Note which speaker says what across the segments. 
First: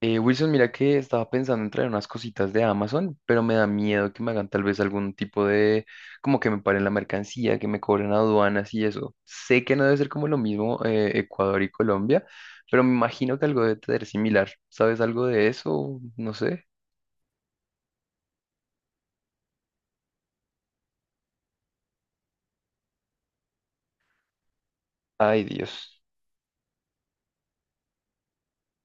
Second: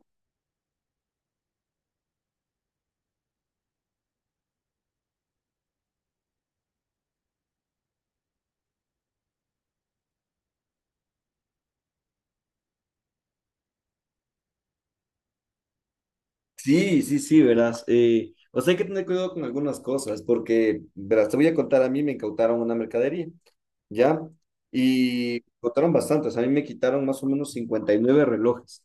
Speaker 1: Wilson, mira que estaba pensando en traer unas cositas de Amazon, pero me da miedo que me hagan tal vez algún tipo de, como que me paren la mercancía, que me cobren aduanas y eso. Sé que no debe ser como lo mismo Ecuador y Colombia, pero me imagino que algo debe ser similar. ¿Sabes algo de eso? No sé.
Speaker 2: Sí, sí, sí, verás. O sea, hay que tener cuidado con algunas cosas, porque, verás, te voy a contar, a mí me incautaron una mercadería, ¿ya? Y
Speaker 1: Ay,
Speaker 2: incautaron
Speaker 1: Dios.
Speaker 2: bastantes, a mí me quitaron más o menos 59 relojes.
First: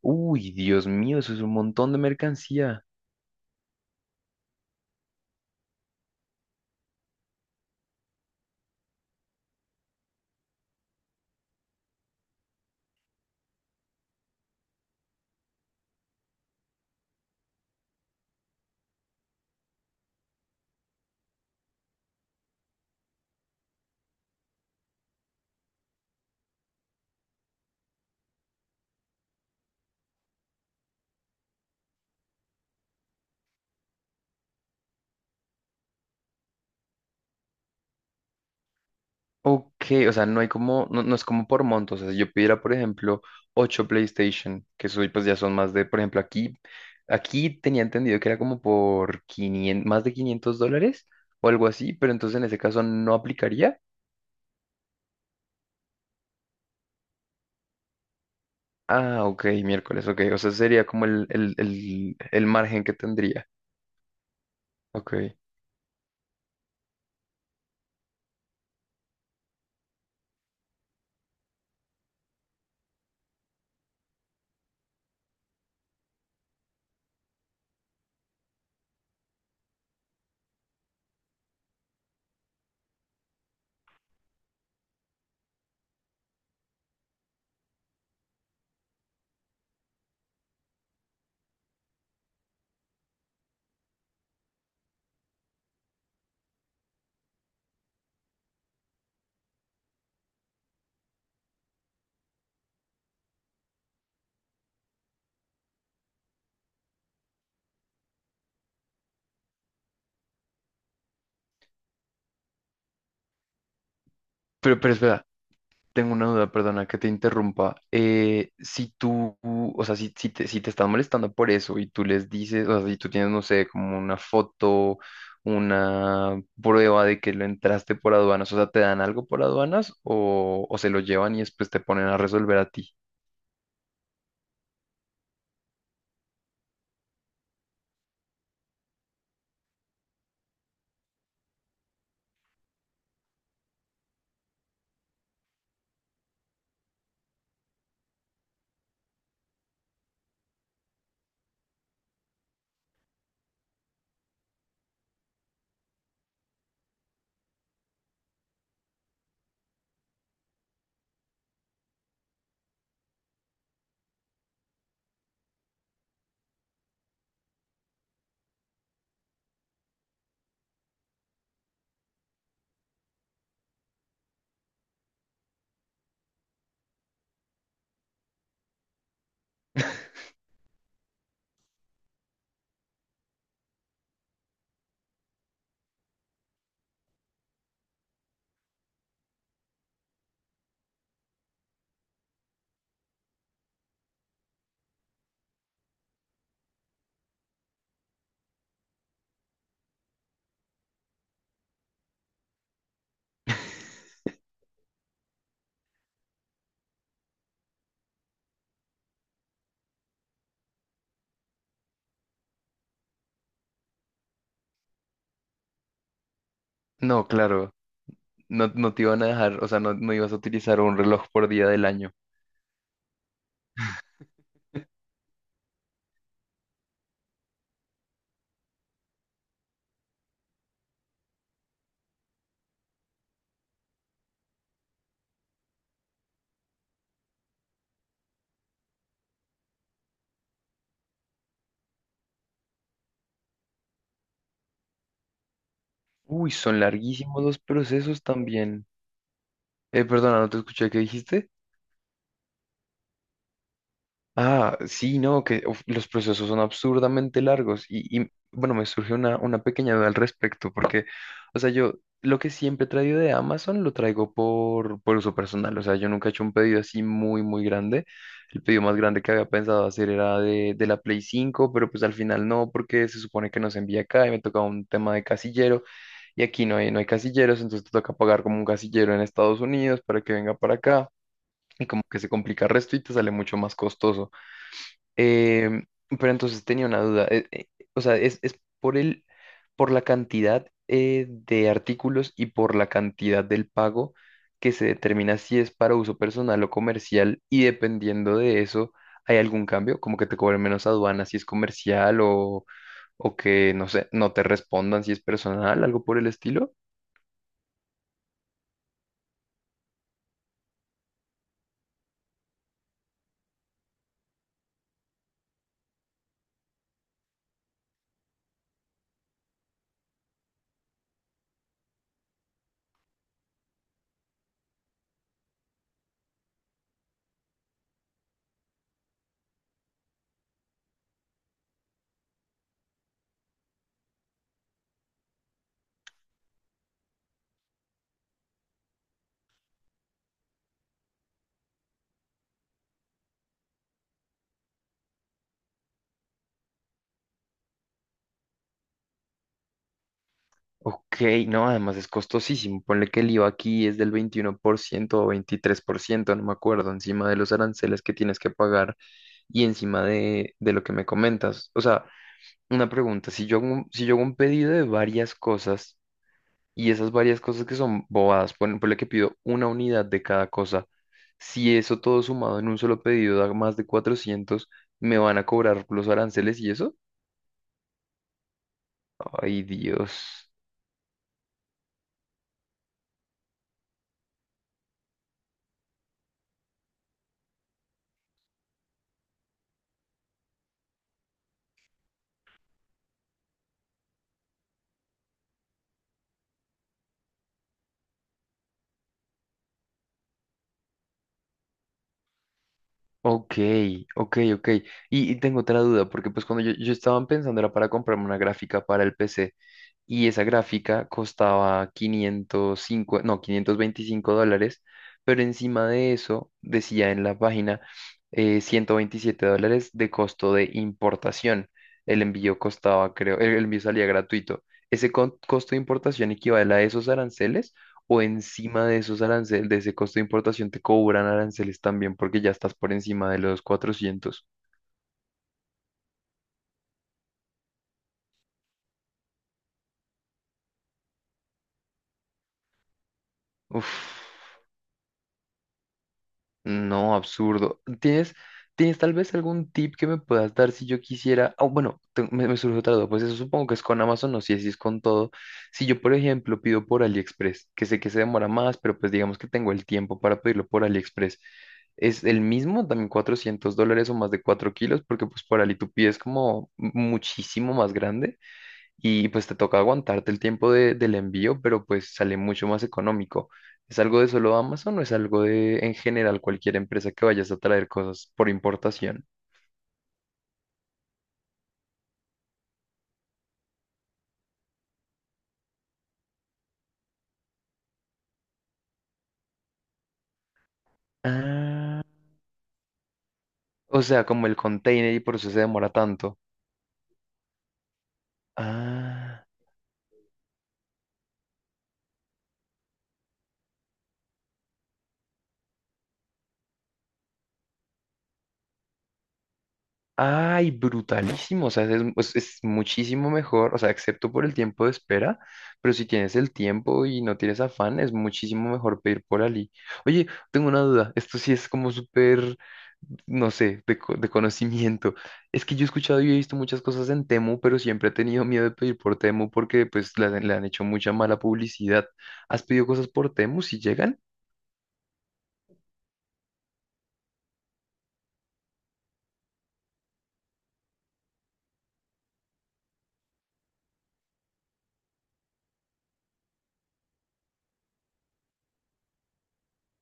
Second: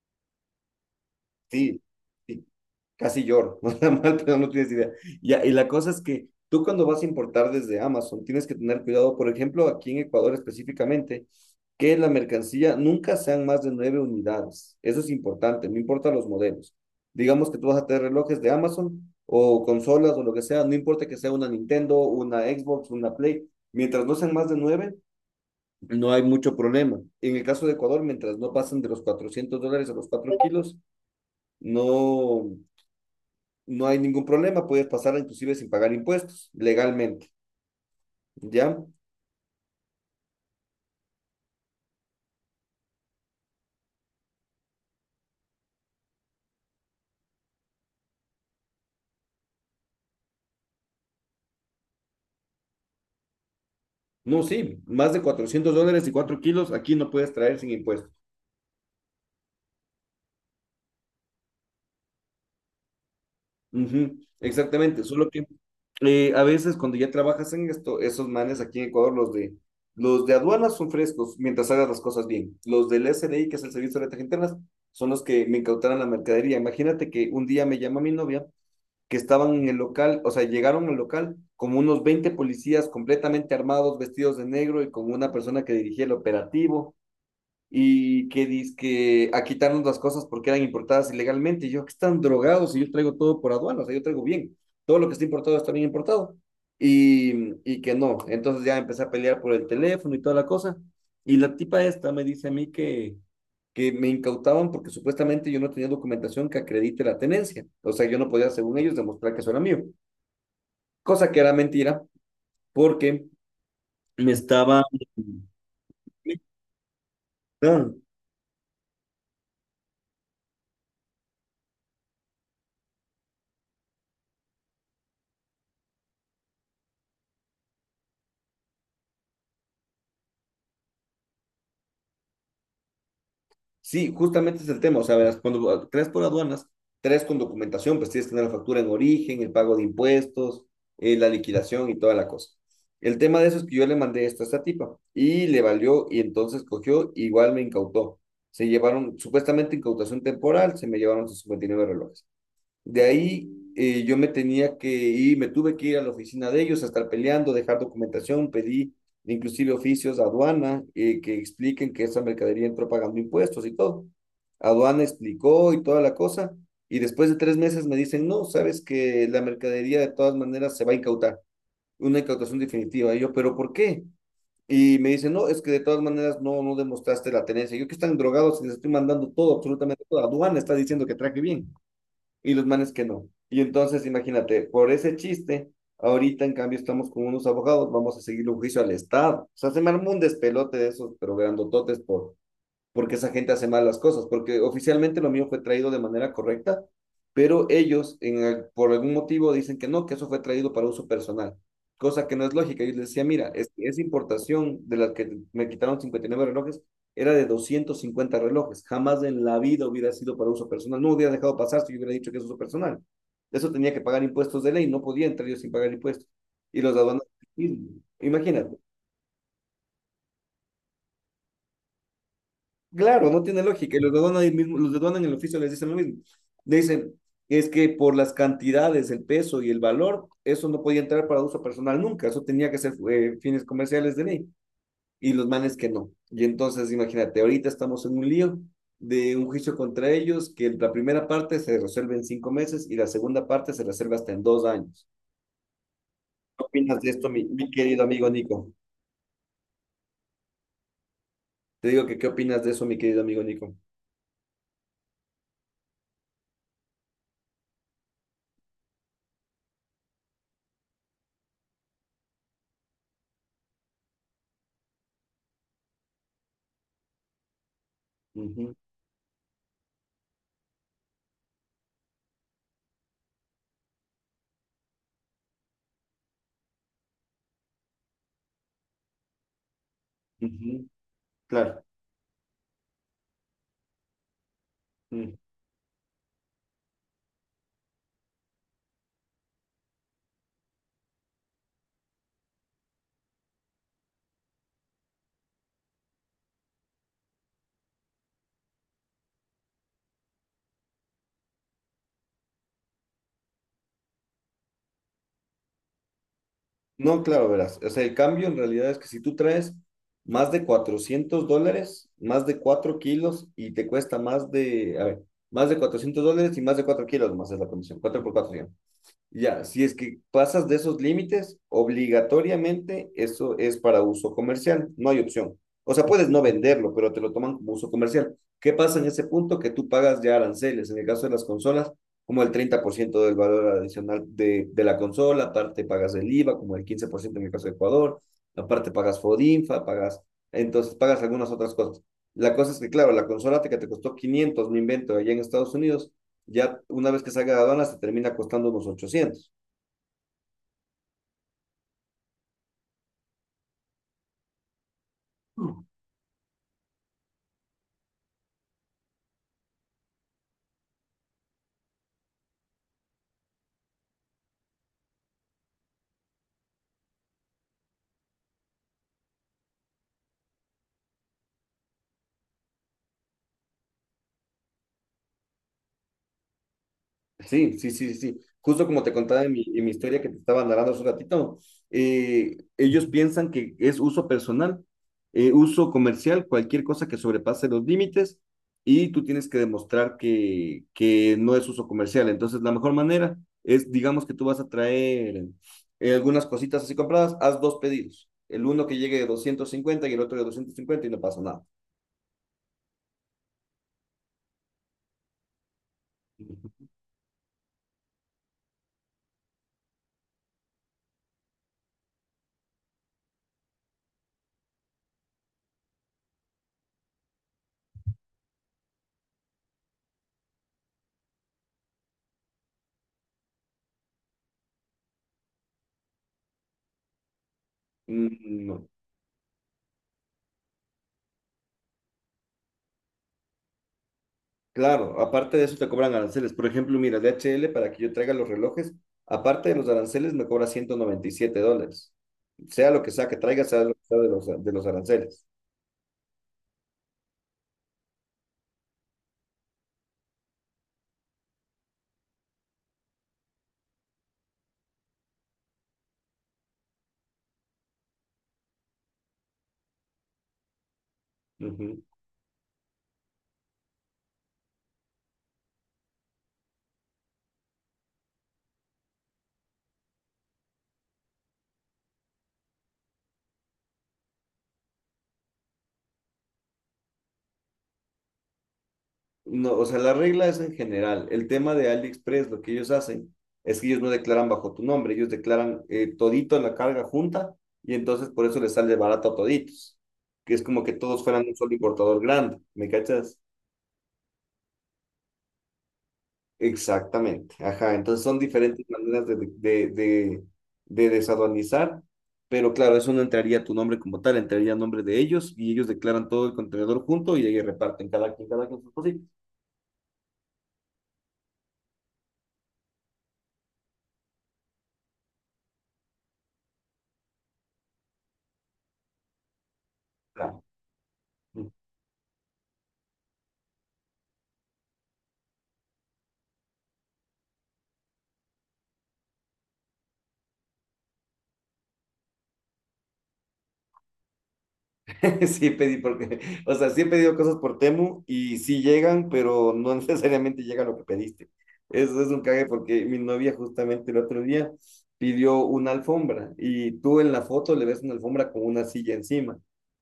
Speaker 1: Uy, Dios mío, eso es un
Speaker 2: Sí,
Speaker 1: montón de
Speaker 2: sí,
Speaker 1: mercancía.
Speaker 2: casi lloro, o sea, mal, pero no tienes idea. Ya, y la cosa es que tú cuando vas a importar desde Amazon tienes que tener cuidado, por ejemplo, aquí en Ecuador específicamente, que la mercancía nunca sean más de nueve unidades. Eso es importante, no importa los modelos. Digamos que tú vas a tener relojes de Amazon o consolas o lo que sea, no importa que sea una Nintendo, una Xbox, una Play, mientras no sean más de nueve, no hay mucho problema. En el caso de Ecuador, mientras no pasen de los $400 a los 4 kilos, no, no hay ningún problema, puedes pasarla inclusive sin pagar impuestos, legalmente, ¿ya?
Speaker 1: Ok, o sea, no hay como, no, no es como por montos. O sea, si yo pidiera, por ejemplo, 8 PlayStation, que soy, pues ya son más de, por ejemplo, aquí, aquí tenía entendido que era como por 500, más de 500 dólares o algo así, pero entonces en ese caso no aplicaría.
Speaker 2: No, sí, más de $400 y 4 kilos aquí no puedes traer sin impuestos.
Speaker 1: Ah, ok, miércoles, ok. O sea, sería como el margen que tendría.
Speaker 2: Ujú, exactamente,
Speaker 1: Ok.
Speaker 2: solo que a veces cuando ya trabajas en esto, esos manes aquí en Ecuador, los de aduanas son frescos mientras hagas las cosas bien. Los del S SDI, que es el Servicio de Rentas Internas, son los que me incautaron la mercadería. Imagínate que un día me llama mi novia que estaban en el local, o sea, llegaron al local como unos 20 policías completamente armados, vestidos de negro y con una persona que dirigía el operativo y que dizque a quitarnos las cosas porque eran importadas ilegalmente. Y yo, que están drogados y yo traigo todo por aduana, o sea, yo traigo bien. Todo lo que está importado está bien importado. Y que no. Entonces ya empecé a pelear por el teléfono y toda la cosa. Y la tipa esta me dice a mí que me incautaban porque supuestamente yo no tenía documentación que acredite la tenencia. O sea, yo no podía, según ellos, demostrar que eso era mío. Cosa que era mentira porque me
Speaker 1: Pero,
Speaker 2: estaba...
Speaker 1: pero espera, tengo una duda, perdona que te interrumpa.
Speaker 2: Ah,
Speaker 1: Si tú, o sea, si, si te están molestando por eso y tú les dices, o sea, si tú tienes, no sé, como una foto, una prueba de que lo entraste por aduanas, o sea, ¿te dan algo por aduanas o se lo llevan y después te ponen a resolver a ti?
Speaker 2: sí, justamente es el tema. O sea, verás, cuando crees por aduanas, tres con documentación, pues tienes que tener la factura en origen, el pago de impuestos, la liquidación y toda la cosa. El tema de eso es que yo le mandé esto a esta tipa y le valió y entonces cogió, igual me incautó. Se llevaron, supuestamente incautación temporal, se me llevaron sus 59 relojes. De ahí yo me tenía que ir, me tuve que ir a la oficina de ellos a estar peleando, dejar documentación, pedí inclusive oficios a aduana que expliquen que esa mercadería entró pagando impuestos y todo. Aduana explicó y toda la cosa, y después de 3 meses me dicen, no, sabes que la mercadería de todas maneras se va a incautar, una incautación definitiva. Y yo, ¿pero por qué? Y me dicen, no, es que de todas maneras no, no demostraste la tenencia. Yo que están drogados y les estoy mandando todo, absolutamente todo. Aduana está diciendo que traje bien y los manes que no. Y entonces, imagínate, por ese chiste, ahorita en cambio estamos con unos abogados, vamos a seguir un juicio al Estado. O sea, se me armó un despelote de esos, pero grandototes porque esa gente hace mal las cosas, porque oficialmente lo mío fue traído de manera correcta, pero ellos por algún motivo dicen que no, que eso fue traído para uso personal, cosa que no es lógica. Yo les decía, mira, esa importación de la que me quitaron 59 relojes era de 250 relojes, jamás en la vida hubiera sido para uso personal, no hubiera dejado pasar si yo hubiera dicho que es uso personal. Eso tenía que pagar impuestos de ley, no podía entrar yo sin pagar impuestos. Y los aduaneros,
Speaker 1: No, claro,
Speaker 2: sí,
Speaker 1: no,
Speaker 2: imagínate.
Speaker 1: no te iban a dejar, o sea, no, no ibas a utilizar un reloj por día del año.
Speaker 2: Claro, no tiene lógica. Y los de aduana ahí mismo, los de aduana en el oficio les dicen lo mismo. Le dicen, es que por las cantidades, el peso y el valor, eso no podía entrar para uso personal nunca. Eso tenía que ser fines comerciales de ley. Y los manes que no. Y entonces, imagínate, ahorita estamos en un lío de un juicio contra ellos, que la primera parte se resuelve en 5 meses y la segunda parte se resuelve hasta en 2 años.
Speaker 1: Uy,
Speaker 2: ¿Qué
Speaker 1: son
Speaker 2: opinas de esto, mi,
Speaker 1: larguísimos los
Speaker 2: mi querido
Speaker 1: procesos
Speaker 2: amigo Nico?
Speaker 1: también. Perdona, no te escuché, ¿qué dijiste?
Speaker 2: Te digo que, ¿qué opinas de eso, mi querido amigo Nico?
Speaker 1: Ah, sí, no, que uf, los procesos son absurdamente largos y, bueno, me surgió una pequeña duda al respecto porque, o sea, yo lo que siempre he traído de Amazon lo traigo por uso personal, o sea, yo nunca he hecho un pedido así muy, muy grande. El
Speaker 2: Ujú,
Speaker 1: pedido más grande que había pensado hacer era de la Play 5, pero pues al final no, porque se supone que no se envía acá y me tocaba un tema de casillero y aquí no hay, no hay casilleros, entonces te toca pagar como un casillero en Estados Unidos para que venga para
Speaker 2: ujú,
Speaker 1: acá.
Speaker 2: claro.
Speaker 1: Y como que se complica el resto y te sale mucho más costoso. Em, pero entonces tenía una duda. O sea, es por el, por la cantidad de artículos y por la cantidad del pago que se determina si es para uso personal o comercial. Y dependiendo de eso, ¿hay algún cambio? Como que te cobren menos aduana si es comercial o que, no sé, no te respondan si es personal, algo por el estilo.
Speaker 2: No, claro, verás. O sea, el cambio en realidad es que si tú traes más de $400, más de 4 kilos y te cuesta más de, a ver, más de $400 y más de 4 kilos más es la comisión, 4 por 4. Ya, si es que pasas de esos límites, obligatoriamente eso es para uso comercial, no hay opción. O sea, puedes no venderlo, pero te lo toman como uso comercial. ¿Qué pasa en ese punto? Que tú pagas ya aranceles, en el caso de las consolas, como el 30% del valor adicional de la consola, aparte pagas el IVA, como el 15% en el caso de Ecuador, aparte pagas FODINFA, pagas, entonces pagas algunas otras cosas. La cosa es que, claro, la consola que te costó 500 me invento, allá en Estados Unidos ya una vez que salga de aduanas se termina costando unos 800.
Speaker 1: Ok, no, además es costosísimo. Ponle que el IVA aquí es del 21% o 23% no me acuerdo, encima de los aranceles que tienes que pagar y encima de lo que me comentas. O sea, una pregunta, si yo hago un, si yo hago un pedido de varias cosas y esas varias cosas que son bobadas, por lo que pido una unidad de cada cosa, si eso todo sumado en un solo pedido da más de 400, ¿me van a cobrar los aranceles y eso?
Speaker 2: Sí, sí, sí, sí. Justo como te contaba en
Speaker 1: Ay,
Speaker 2: mi historia que te
Speaker 1: Dios.
Speaker 2: estaba narrando hace un ratito, ellos piensan que es uso personal, uso comercial, cualquier cosa que sobrepase los límites y tú tienes que demostrar que no es uso comercial. Entonces, la mejor manera es, digamos que tú vas a traer algunas cositas así compradas, haz dos pedidos. El uno que llegue de 250 y el otro de 250 y no pasa nada.
Speaker 1: Ok, ok, ok. Y tengo otra duda, porque pues cuando yo estaba pensando era para comprarme una gráfica para el PC y esa gráfica costaba 505, no, 525 dólares, pero encima de eso decía en la página $127 de costo de importación. El envío costaba, creo, el envío salía gratuito. ¿Ese co- costo de importación equivale a esos aranceles o
Speaker 2: Mm,
Speaker 1: encima
Speaker 2: no.
Speaker 1: de esos aranceles, de ese costo de importación, te cobran aranceles también porque ya estás por encima de los cuatrocientos?
Speaker 2: Claro, aparte de eso te cobran aranceles. Por ejemplo, mira, DHL para que yo traiga los relojes, aparte de los aranceles me cobra 197 dólares. Sea lo que sea que traiga, sea
Speaker 1: Uf,
Speaker 2: lo que sea de los aranceles.
Speaker 1: no, absurdo. ¿Tienes, tienes tal vez algún tip que me puedas dar si yo quisiera? Ah, bueno, te- me surge otra duda. Pues eso supongo que es con Amazon, no sé si es con todo. Si yo, por ejemplo, pido por AliExpress, que sé que se demora más, pero pues digamos que tengo el tiempo para pedirlo por AliExpress.
Speaker 2: Ujú.
Speaker 1: Es el mismo, también 400 dólares o más de 4 kilos, porque pues por Ali tú pides como muchísimo más grande. Y pues te toca aguantarte el tiempo de- del envío, pero pues sale mucho más económico. ¿Es algo de solo Amazon o es algo de en general cualquier empresa que vayas a traer cosas por importación?
Speaker 2: No, o sea, la regla es en general. El tema de AliExpress, lo que ellos hacen es que ellos no declaran bajo tu nombre, ellos declaran todito la carga junta y entonces por eso les sale barato a toditos, que es como que todos fueran un solo
Speaker 1: Ah,
Speaker 2: importador grande, ¿me cachas?
Speaker 1: o sea, como el container y por eso se demora tanto.
Speaker 2: Exactamente, ajá. Entonces son diferentes maneras de,
Speaker 1: Ah.
Speaker 2: desaduanizar, pero claro, eso no entraría a tu nombre como tal, entraría a nombre de ellos y ellos declaran todo el contenedor junto y ahí reparten cada quien sus cositas.
Speaker 1: Ay, brutalísimo. O sea, es muchísimo mejor. O sea, excepto por el tiempo de espera. Pero si tienes el tiempo y no tienes afán, es muchísimo mejor pedir por Ali. Oye,
Speaker 2: Claro.
Speaker 1: tengo una duda. Esto sí es como súper, no sé, de, co- de conocimiento. Es que yo he escuchado y he visto muchas cosas en Temu, pero siempre he tenido miedo de pedir por Temu porque pues le han hecho mucha mala publicidad. ¿Has pedido cosas por Temu si llegan?
Speaker 2: Sí, pedí porque, o sea, sí he pedido cosas por Temu y sí llegan, pero no necesariamente llega lo que pediste. Eso es un cague porque mi novia justamente el otro día pidió una alfombra y tú en la foto le ves una alfombra con una silla encima,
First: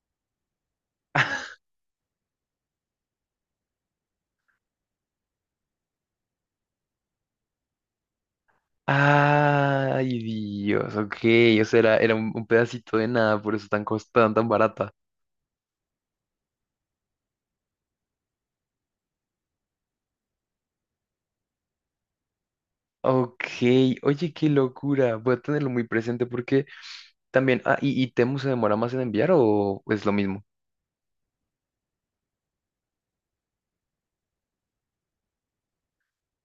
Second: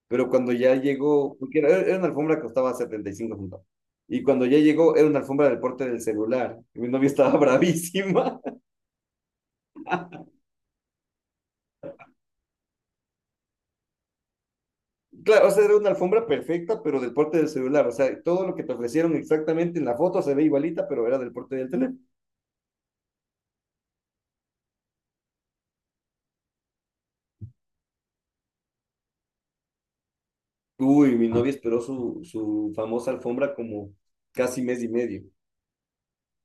Speaker 2: pero cuando ya llegó, porque era una alfombra que costaba 75 centavos, y cuando ya llegó era una alfombra del porte del celular. Y mi novia estaba bravísima.
Speaker 1: Ay, Dios, ok, o sea, era, era un pedacito de nada, por eso tan costada, tan barata.
Speaker 2: Claro, o sea, era una alfombra perfecta, pero del porte del celular. O sea, todo lo que te ofrecieron exactamente en la foto se ve igualita, pero era del porte del teléfono.
Speaker 1: Ok, oye, qué locura, voy a tenerlo muy presente porque también, ah, y Temu se demora más en enviar o es lo mismo?
Speaker 2: Uy, mi novia esperó su famosa alfombra como casi mes y medio.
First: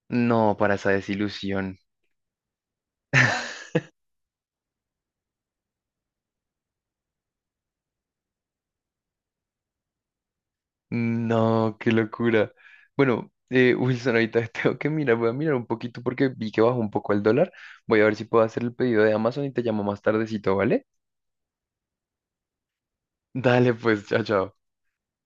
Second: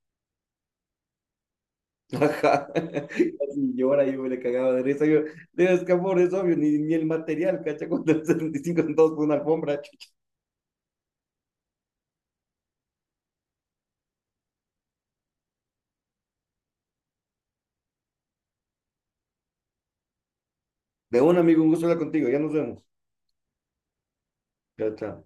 Speaker 1: No, para esa desilusión.
Speaker 2: Ajá. Casi llora, yo me le cagaba de risa. Yo, es que amor, es obvio, ni el material, cacha, con cuando y 5 centavos por una alfombra. Chucha.
Speaker 1: No, qué locura. Bueno, Wilson, ahorita tengo que mirar, voy a mirar un poquito porque vi que bajó un poco el dólar. Voy a ver si puedo hacer el pedido de Amazon y te llamo más tardecito, ¿vale?
Speaker 2: De un amigo, un gusto hablar contigo, ya nos vemos.
Speaker 1: Dale, pues, chao, chao.
Speaker 2: Chao, chao.